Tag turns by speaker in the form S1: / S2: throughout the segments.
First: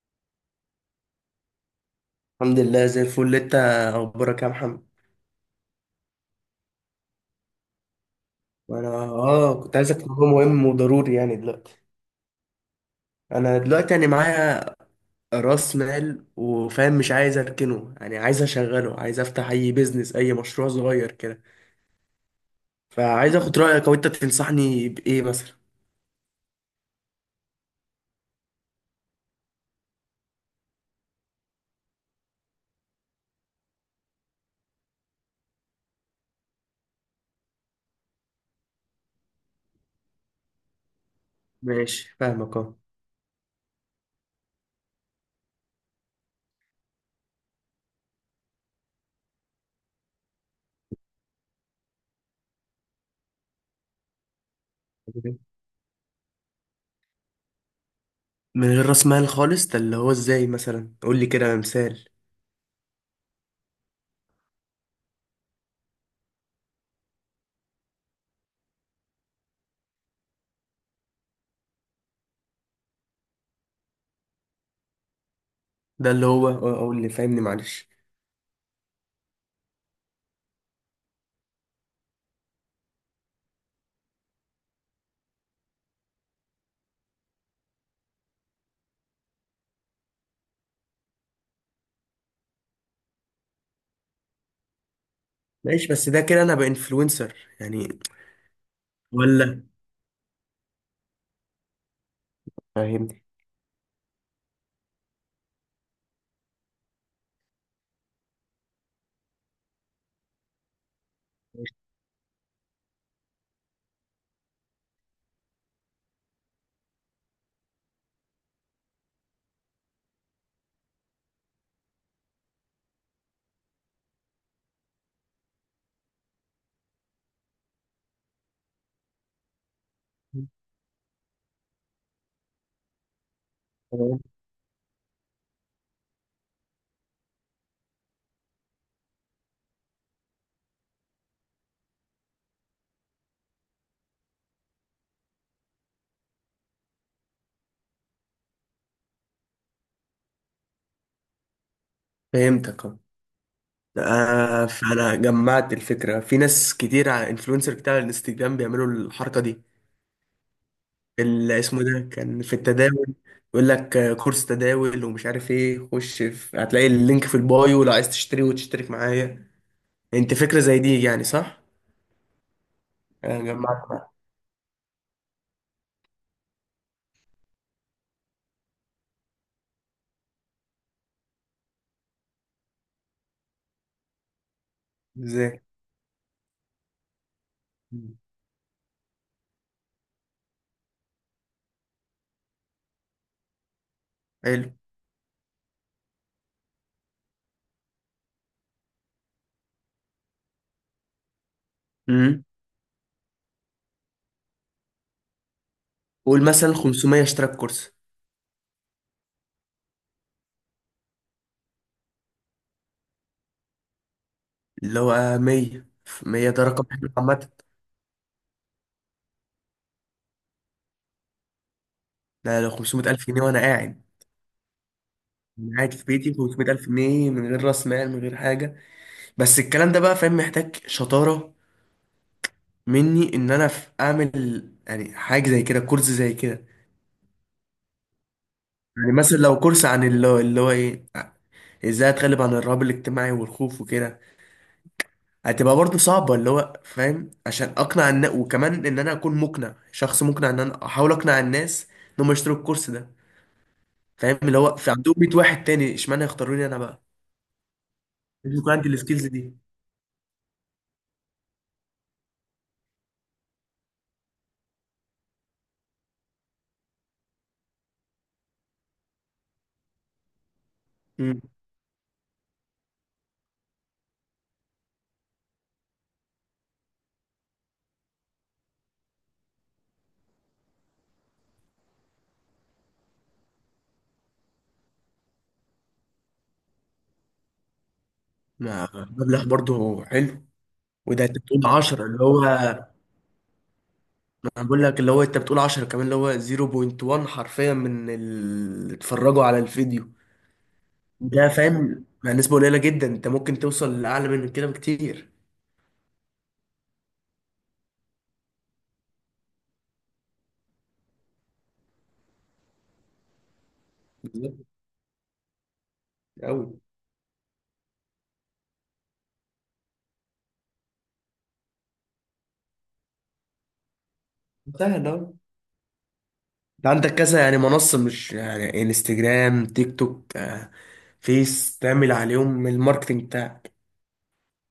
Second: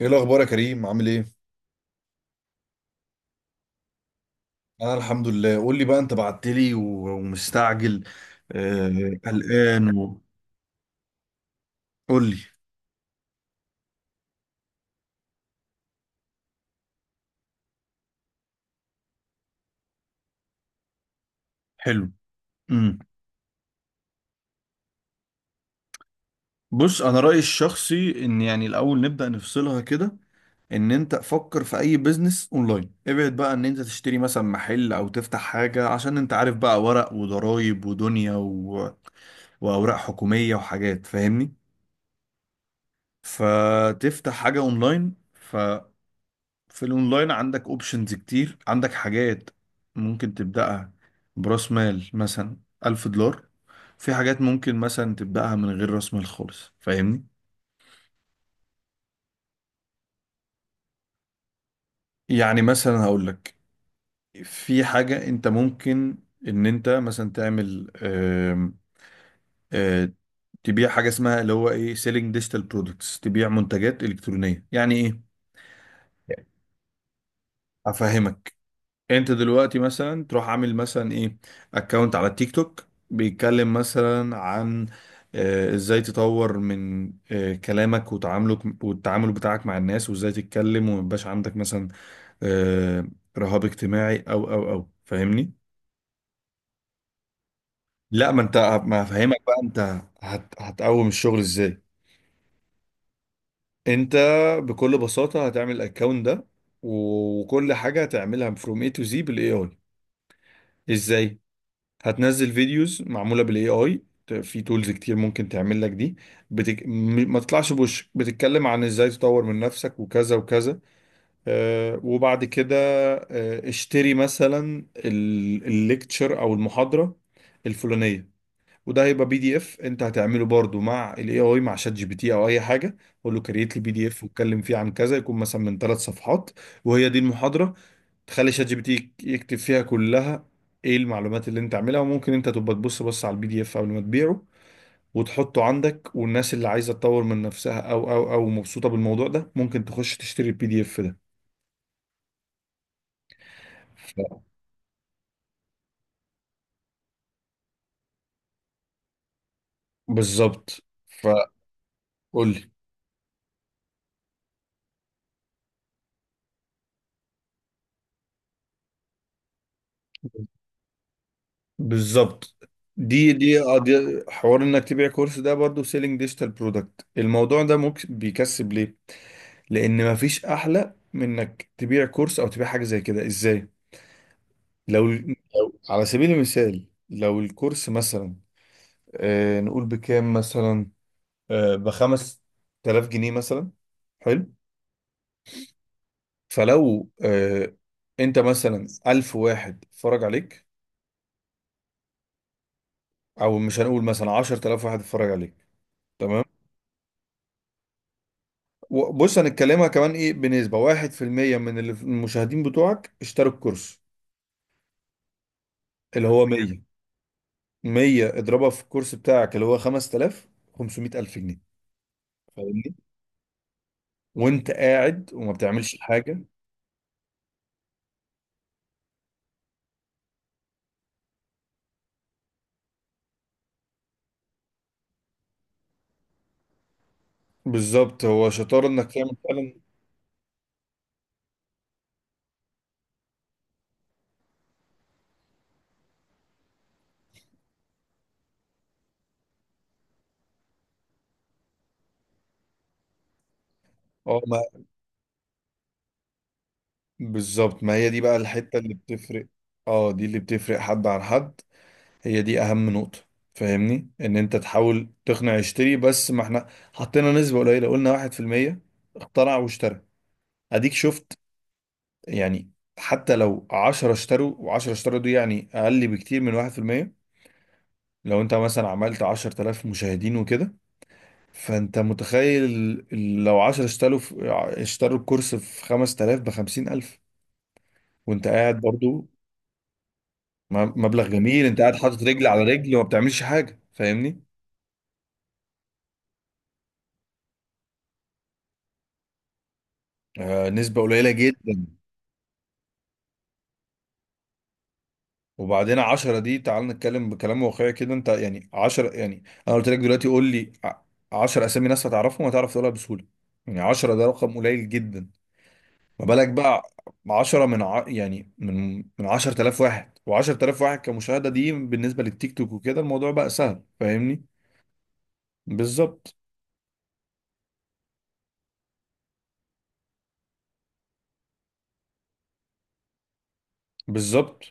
S1: ايه الاخبار يا كريم، عامل ايه؟
S2: الحمد لله زي الفل. انت اخبارك يا محمد؟
S1: انا الحمد لله. قول لي بقى، انت بعت لي ومستعجل،
S2: وانا
S1: آه
S2: كنت
S1: قلقان
S2: عايزك في موضوع مهم وضروري يعني دلوقتي.
S1: قول لي.
S2: انا دلوقتي يعني معايا راس مال، وفاهم مش عايز اركنه، يعني عايز اشغله، عايز افتح اي بيزنس اي مشروع صغير كده.
S1: حلو. امم
S2: فعايز اخد رايك او انت تنصحني بايه مثلا.
S1: بص، انا رايي الشخصي ان يعني الاول نبدا نفصلها كده. ان انت فكر في اي بيزنس اونلاين، ابعد بقى ان انت تشتري مثلا محل او تفتح حاجه، عشان انت عارف بقى، ورق وضرايب ودنيا واوراق حكوميه وحاجات، فاهمني.
S2: ماشي، فاهمك اه.
S1: فتفتح حاجه اونلاين. في الاونلاين عندك اوبشنز كتير، عندك حاجات ممكن تبدأها براس مال مثلا $1000، في حاجات ممكن مثلا تبدأها من غير راس مال خالص، فاهمني.
S2: من غير راس مال خالص، ده اللي هو ازاي؟ مثلا قول لي كده مثال.
S1: يعني مثلا هقول لك، في حاجة انت ممكن ان انت مثلا تعمل، آم، آه، تبيع حاجة اسمها اللي هو ايه، سيلينج ديجيتال برودكتس، تبيع منتجات إلكترونية. يعني ايه؟
S2: ده اللي هو قول لي فاهمني معلش.
S1: افهمك. انت دلوقتي مثلا تروح عامل مثلا ايه، اكونت على التيك توك، بيتكلم مثلا عن ازاي تطور من كلامك وتعاملك، والتعامل بتاعك مع الناس، وازاي تتكلم، وما يبقاش عندك مثلا آه، رهاب اجتماعي او فاهمني.
S2: ماشي، بس ده كده انا بانفلونسر يعني؟
S1: لا، ما انت، ما هفهمك بقى
S2: ولا
S1: انت هتقوم الشغل ازاي.
S2: فاهمني؟
S1: انت بكل بساطة هتعمل الاكونت ده، وكل حاجة هتعملها من فروم اي تو زي بالاي اي. ازاي؟ هتنزل فيديوز معموله بالاي اي، في تولز كتير ممكن تعمل لك دي. ما تطلعش بوشك بتتكلم عن ازاي تطور من نفسك وكذا وكذا. آه، وبعد كده آه، اشتري مثلا الليكتشر او المحاضره الفلانيه، وده هيبقى بي دي اف انت هتعمله برضو مع الاي اي، مع شات جي بي تي او اي حاجه. قول له كريت لي بي دي اف واتكلم فيه عن كذا، يكون مثلا من ثلاث صفحات وهي دي المحاضره. تخلي شات جي بي تي يكتب فيها كلها ايه المعلومات اللي انت عاملها، وممكن انت تبقى تبص بس على البي دي اف قبل ما تبيعه وتحطه عندك. والناس اللي عايزه تطور من نفسها او مبسوطه بالموضوع ده، ممكن تخش تشتري البي دي اف ده.
S2: فهمتك اه.
S1: ف-
S2: فانا جمعت الفكره في ناس كتير على انفلونسر بتاع الانستجرام بيعملوا الحركه دي،
S1: بالظبط. فقول
S2: اللي اسمه ده كان في التداول. يقول لك كورس تداول ومش عارف ايه، خش في هتلاقي اللينك في البايو لو عايز تشتري وتشترك معايا. انت
S1: لي.
S2: فكره زي دي يعني صح؟
S1: بالظبط. دي دي
S2: جمعت بقى.
S1: دي حوار انك تبيع كورس، ده برضو سيلينج ديجيتال برودكت. الموضوع ده ممكن بيكسب ليه؟ لان مفيش احلى من انك تبيع كورس او تبيع حاجه زي كده. ازاي؟
S2: ازاي؟
S1: على سبيل المثال، لو الكورس
S2: مم.
S1: مثلا، آه نقول بكام مثلا، آه بخمس تلاف جنيه مثلا. حلو.
S2: حلو.
S1: فلو آه، انت مثلا 1000 واحد اتفرج عليك،
S2: امم
S1: او مش هنقول، مثلا 10000 واحد اتفرج عليك. تمام.
S2: قول مثلا 500 اشترك كورس،
S1: بص، هنتكلمها كمان ايه، بنسبة واحد في المية من المشاهدين بتوعك اشتروا الكورس
S2: اللي هو 100.
S1: اللي هو
S2: 100
S1: تمام
S2: ده
S1: مية.
S2: رقم حلو عامه.
S1: مية اضربها في الكورس بتاعك اللي هو 5000، 500,000 جنيه.
S2: ده لو
S1: فاهمني.
S2: 500000 جنيه وانا قاعد.
S1: وانت قاعد وما
S2: أنا قاعد
S1: بتعملش
S2: في بيتي ب
S1: حاجة.
S2: 500000 جنيه من غير راس مال، من غير حاجه. بس الكلام ده بقى فاهم، محتاج شطاره مني ان انا في اعمل يعني حاجه زي كده، كورس زي كده.
S1: بالظبط، هو شطار انك
S2: يعني
S1: تعمل
S2: مثلا لو
S1: فعلا.
S2: كورس عن اللي هو ايه، ازاي اتغلب عن الرهاب الاجتماعي والخوف وكده، هتبقى برضه صعبه اللي هو فاهم، عشان اقنع الناس، وكمان ان انا اكون مقنع، شخص مقنع، ان انا احاول اقنع الناس ان هم يشتروا الكورس ده. فاهم
S1: اه،
S2: اللي
S1: ما
S2: هو في عندهم 100 واحد تاني، اشمعنى يختاروني انا بقى؟
S1: بالظبط، ما هي دي بقى
S2: لازم يكون
S1: الحتة
S2: عندي
S1: اللي
S2: السكيلز
S1: بتفرق.
S2: دي.
S1: اه، دي اللي بتفرق حد عن حد، هي دي اهم نقطة. فاهمني، ان انت تحاول تقنع يشتري، بس ما احنا حطينا نسبة قليلة، قلنا واحد في المية اخترع واشترى. اديك شفت يعني. حتى لو 10 اشتروا و10 اشتروا، دي يعني اقل بكتير من 1%. لو انت مثلا عملت 10,000 مشاهدين وكده، فانت متخيل، لو 10 اشتروا في اشتروا الكورس في 5000، ب 50000، وانت قاعد برضو.
S2: مبلغ برضه حلو. وده
S1: مبلغ
S2: انت
S1: جميل،
S2: بتقول
S1: انت قاعد
S2: 10،
S1: حاطط
S2: اللي هو،
S1: رجل على رجل وما بتعملش حاجة، فاهمني.
S2: ما انا بقول لك اللي هو انت بتقول 10 كمان اللي هو 0.1 حرفيا من اللي اتفرجوا على الفيديو
S1: آه، نسبة قليلة
S2: ده،
S1: جدا.
S2: فاهم؟ مع نسبة قليلة جدا انت ممكن توصل لأعلى من كده بكتير.
S1: وبعدين عشرة دي، تعال نتكلم بكلام واقعي كده. انت يعني عشرة، يعني انا قلت لك دلوقتي قول لي عشرة اسامي ناس هتعرفهم، هتعرف تقولها بسهولة. يعني عشرة ده رقم
S2: بالظبط.
S1: قليل جدا. ما بالك
S2: أوي.
S1: بقى عشرة يعني من 10,000 واحد، وعشرة آلاف واحد كمشاهدة دي بالنسبة للتيك توك وكده، الموضوع بقى سهل، فاهمني.
S2: سهل أوي.
S1: بالظبط.
S2: انت عندك كذا يعني منصة، مش يعني انستجرام، تيك توك، فيس، تعمل عليهم الماركتنج.
S1: بالظبط.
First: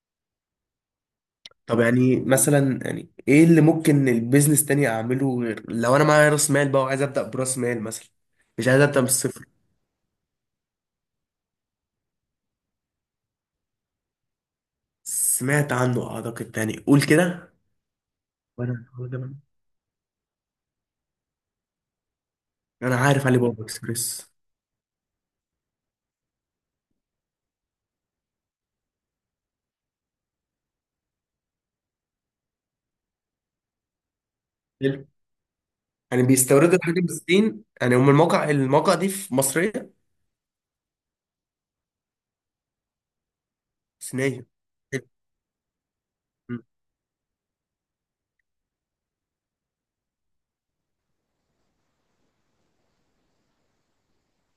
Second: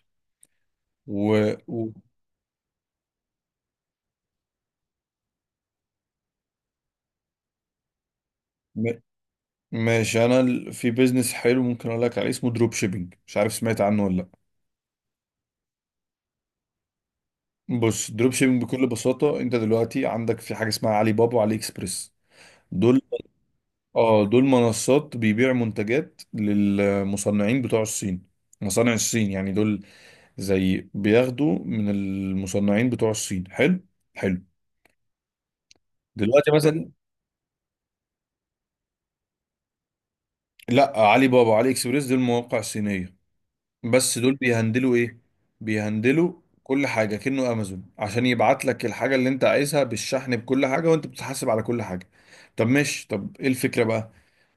S1: و...
S2: طب
S1: و...
S2: يعني مثلا يعني ايه اللي ممكن البيزنس تاني اعمله غير، لو انا معايا راس مال بقى وعايز ابدا براس مال مثلا، مش عايز
S1: م-
S2: ابدا من الصفر.
S1: ماشي. انا في بيزنس حلو ممكن اقول لك عليه، اسمه دروب شيبينج، مش عارف سمعت عنه ولا لأ.
S2: سمعت عنه اعتقد، تاني قول كده.
S1: بص، دروب شيبنج بكل
S2: وانا هو ده
S1: بساطة، انت دلوقتي عندك في حاجة اسمها علي بابا وعلي اكسبريس،
S2: انا
S1: دول.
S2: عارف علي بابا
S1: اه
S2: اكسبريس.
S1: دول منصات بيبيع منتجات للمصنعين بتوع الصين، مصانع الصين يعني دول. زي بياخدوا من المصنعين بتوع الصين. حلو. حلو.
S2: حلو. يعني
S1: دلوقتي
S2: بيستوردوا
S1: مثلا،
S2: الحاجه من الصين، يعني هم الموقع دي في مصريه
S1: لا، علي بابا وعلي اكسبريس دول مواقع صينية. بس دول
S2: صينيه؟
S1: بيهندلوا
S2: حلو.
S1: ايه، بيهندلوا
S2: مم.
S1: كل حاجة كأنه امازون، عشان يبعت لك الحاجة اللي انت عايزها بالشحن بكل حاجة، وانت بتتحاسب على كل حاجة. طب ماشي، طب ايه الفكرة بقى؟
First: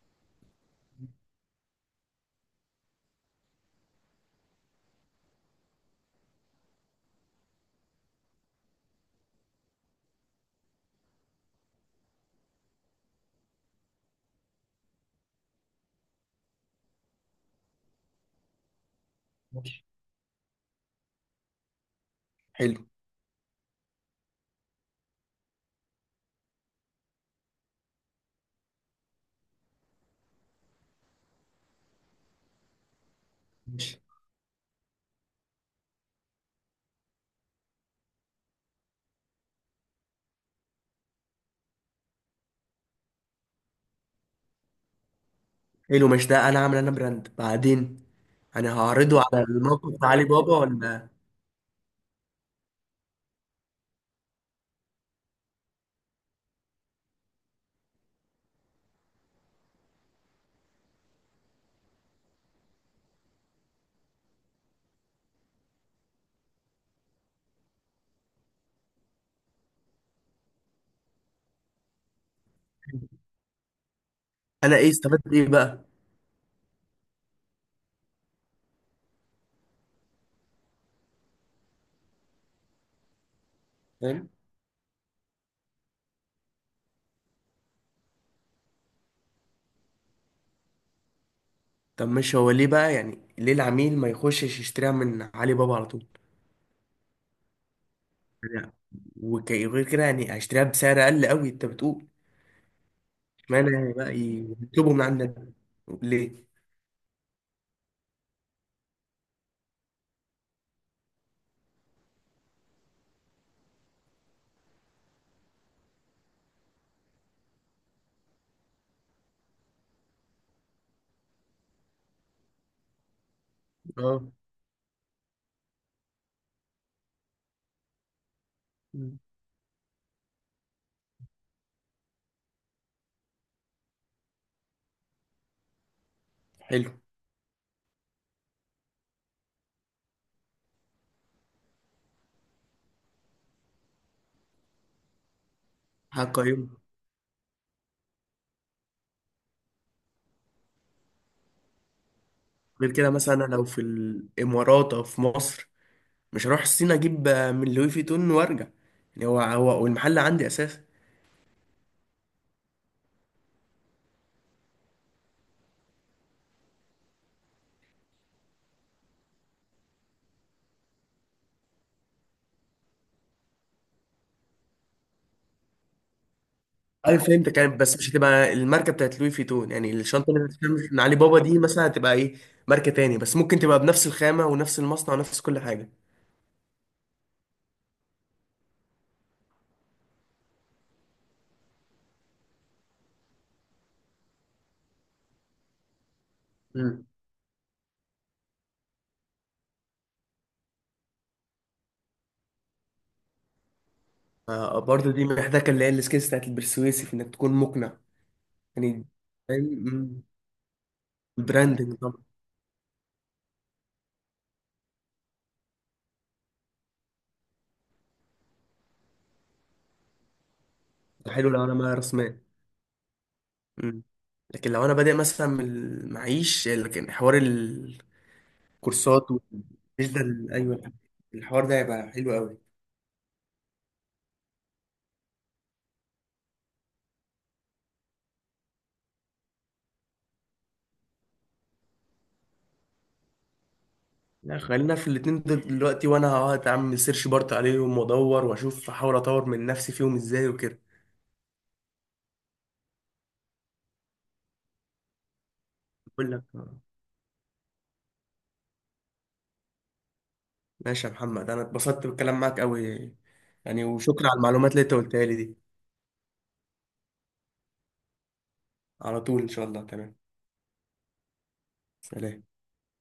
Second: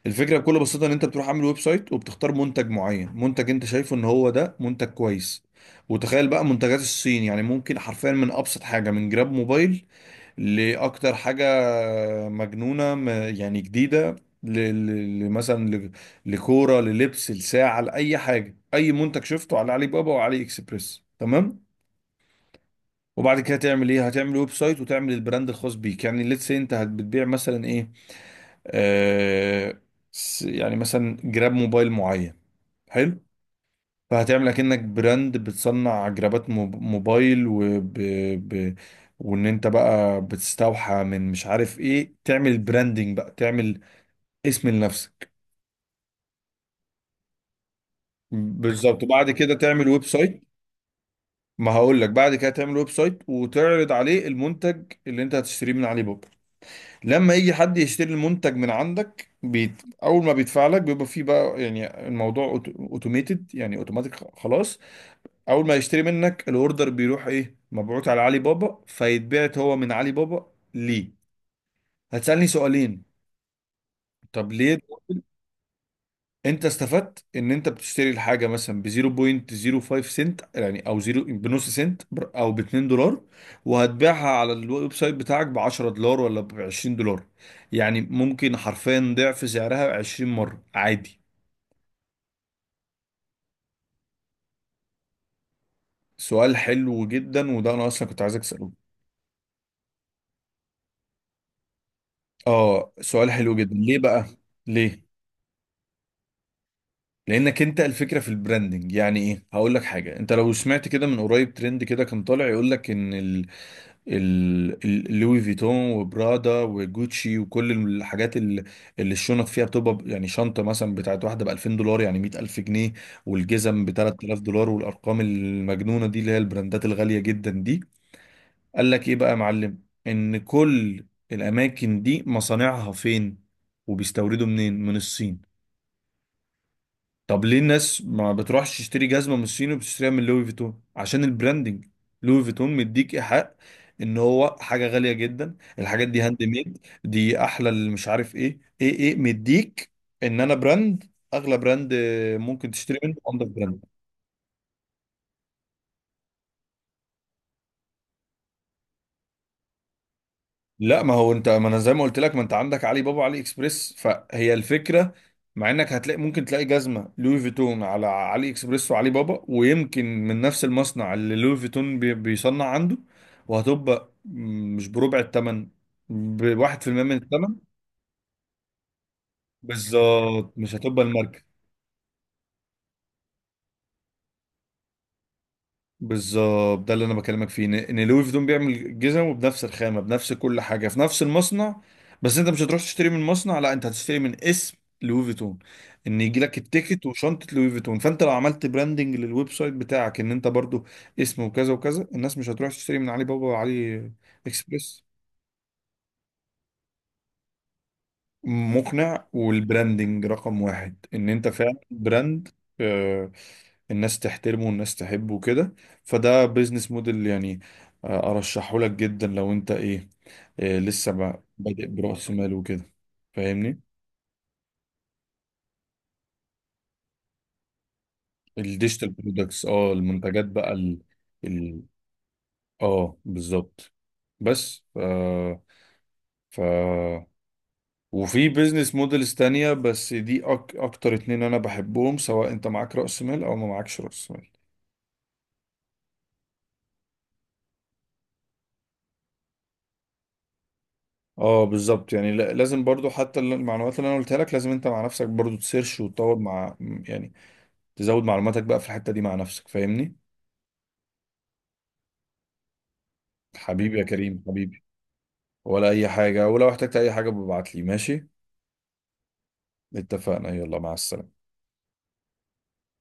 S1: الفكره بكل بساطه، ان انت بتروح عامل ويب سايت وبتختار منتج معين، منتج انت شايفه ان هو ده منتج كويس. وتخيل بقى منتجات الصين، يعني ممكن حرفيا من ابسط حاجه، من جراب موبايل لاكتر حاجه مجنونه، يعني جديده، ل- ل- ل- مثلا ل- لكوره، للبس، لساعه، لاي حاجه، اي منتج شفته على
S2: ماشي.
S1: علي بابا وعلي اكسبريس. تمام.
S2: حلو.
S1: وبعد كده هتعمل ايه، هتعمل ويب سايت وتعمل البراند الخاص بيك. يعني ليتس، بتبيع مثلا ايه، آه، يعني مثلا جراب موبايل معين. حلو.
S2: ماشي.
S1: فهتعمل اكنك براند بتصنع جرابات موبايل ب... وان انت بقى بتستوحى من مش عارف ايه، تعمل براندنج بقى، تعمل اسم لنفسك.
S2: حلو، مش ده انا عامل انا براند بعدين. انا
S1: بالظبط.
S2: هعرضه
S1: وبعد
S2: على
S1: كده تعمل
S2: الموقع
S1: ويب
S2: بتاع علي
S1: سايت.
S2: بابا ولا؟
S1: ما هقول لك، بعد كده تعمل ويب سايت وتعرض عليه المنتج اللي انت هتشتريه من علي بابا. لما يجي حد يشتري المنتج من عندك اول ما بيدفع لك، بيبقى فيه بقى يعني الموضوع اوتوميتد، يعني اوتوماتيك خلاص. اول ما يشتري منك، الاوردر بيروح ايه، مبعوت على علي بابا، فيتبعت هو من علي بابا ليه. هتسألني سؤالين، طب
S2: انا
S1: ليه؟
S2: ايه استفدت ايه بقى؟
S1: انت استفدت ان انت بتشتري الحاجه مثلا ب 0.05 سنت يعني، او زيرو بنص سنت، او ب 2 دولار، وهتبيعها
S2: فاهم.
S1: على الويب سايت بتاعك ب 10 دولار ولا ب 20 دولار. يعني ممكن حرفيا ضعف سعرها 20 مره عادي.
S2: طب مش هو ليه بقى، يعني ليه العميل ما يخشش يشتريها من علي بابا على طول؟
S1: سؤال حلو جدا، وده انا اصلا كنت عايزك تساله.
S2: يعني وغير كده يعني هيشتريها بسعر اقل قوي انت بتقول.
S1: اه، سؤال حلو
S2: اشمعنى
S1: جدا.
S2: يعني
S1: ليه
S2: بقى
S1: بقى؟
S2: يطلبوا من
S1: ليه؟
S2: عندنا؟ ليه؟
S1: لانك انت الفكره في البراندنج. يعني ايه، هقول لك حاجه. انت لو سمعت كده من قريب ترند كده كان طالع يقول لك ان لوي فيتون وبرادا وجوتشي، وكل الحاجات اللي الشنط فيها بتبقى يعني شنطة مثلا بتاعت واحدة ب 2000 دولار، يعني 100000 جنيه، والجزم ب
S2: اه.
S1: 3000 دولار، والأرقام المجنونة دي اللي هي البراندات الغالية جدا دي. قال لك إيه
S2: مم.
S1: بقى يا معلم، إن كل الأماكن دي مصانعها فين، وبيستوردوا منين؟ من الصين.
S2: حلو.
S1: طب ليه الناس ما بتروحش تشتري جزمة من الصين وبتشتريها من لوي فيتون؟ عشان البراندنج. لوي فيتون مديك إيحاء ان هو حاجة غالية جدا، الحاجات دي هاند
S2: هقيمه.
S1: ميد، دي احلى، اللي مش عارف ايه، ايه. مديك ان انا براند، اغلى براند ممكن
S2: غير
S1: تشتري
S2: كده
S1: منه،
S2: مثلا
S1: اندر
S2: أنا لو
S1: براند.
S2: في الامارات او في مصر، مش هروح الصين اجيب من لوي فيتون وارجع. يعني هو هو، والمحل عندي اساسا.
S1: لا، ما هو انت، ما انا زي ما قلت لك، ما انت عندك علي بابا، علي اكسبريس، فهي الفكره. مع انك هتلاقي، ممكن تلاقي جزمه لوي فيتون على علي اكسبريس وعلي بابا، ويمكن من نفس المصنع اللي لوي فيتون بيصنع عنده. وهتبقى مش بربع الثمن، بواحد في المية من
S2: اي فهمت
S1: الثمن.
S2: كانت، بس مش هتبقى الماركه بتاعت لوي فيتون؟ يعني الشنطه اللي
S1: بالظبط، مش
S2: بتتعمل من
S1: هتبقى
S2: علي بابا
S1: الماركه.
S2: دي مثلا هتبقى ايه؟ ماركه تاني، بس ممكن تبقى بنفس الخامه ونفس المصنع ونفس كل حاجه.
S1: بالظبط، ده اللي انا بكلمك فيه، ان إن لوي فيتون بيعمل جزمه بنفس الخامه، بنفس كل حاجه، في نفس المصنع. بس انت مش هتروح تشتري من مصنع، لا انت هتشتري من اسم لوي فيتون، ان يجي لك
S2: مم.
S1: التيكت وشنطه لوي فيتون. فانت لو عملت براندنج للويب سايت بتاعك ان انت برضو اسم وكذا وكذا، الناس مش هتروح تشتري من علي بابا وعلي اكسبريس.
S2: برضه دي محتاجه اللي هي السكيلز بتاعت البرسويسيف، انك تكون مقنع. يعني
S1: مقنع.
S2: فاهم.
S1: والبراندنج رقم واحد، ان انت فعلا
S2: البراندنج طبعا.
S1: براند. آه، الناس تحترمه والناس تحبه وكده. فده بيزنس موديل يعني، ارشحه لك جدا لو انت ايه، لسه
S2: حلو لو انا
S1: بادئ
S2: معايا راس
S1: برأس
S2: مال.
S1: مال وكده، فاهمني.
S2: مم. لكن لو انا بادئ مثلا من المعيش، لكن حوار
S1: الديجيتال
S2: الكورسات
S1: برودكتس، اه،
S2: مش ده
S1: المنتجات بقى
S2: ايوه،
S1: ال
S2: الحوار ده
S1: ال
S2: هيبقى حلو قوي.
S1: اه بالظبط. بس آه، ف وفي بيزنس موديلز تانية، بس دي أكتر اتنين أنا بحبهم، سواء أنت معاك رأس مال أو ما معاكش رأس مال.
S2: لا، خلينا في الاتنين دول دلوقتي، وانا هقعد اعمل سيرش بارت عليهم وادور واشوف، احاول اطور من نفسي فيهم ازاي وكده.
S1: اه بالظبط يعني، لازم برضو حتى المعلومات اللي انا قلتها لك، لازم انت مع نفسك برضو تسيرش
S2: بقول
S1: وتطور
S2: لك
S1: مع،
S2: آه.
S1: يعني تزود معلوماتك بقى في الحتة دي مع نفسك، فاهمني.
S2: ماشي يا محمد، انا اتبسطت بالكلام معاك قوي يعني.
S1: حبيبي يا
S2: وشكرا على
S1: كريم،
S2: المعلومات اللي
S1: حبيبي.
S2: انت قلتها لي دي.
S1: ولا اي حاجة، ولو احتجت اي حاجة ببعت لي ماشي.
S2: على طول ان شاء الله. تمام.
S1: اتفقنا، يلا مع السلامة.
S2: سلام.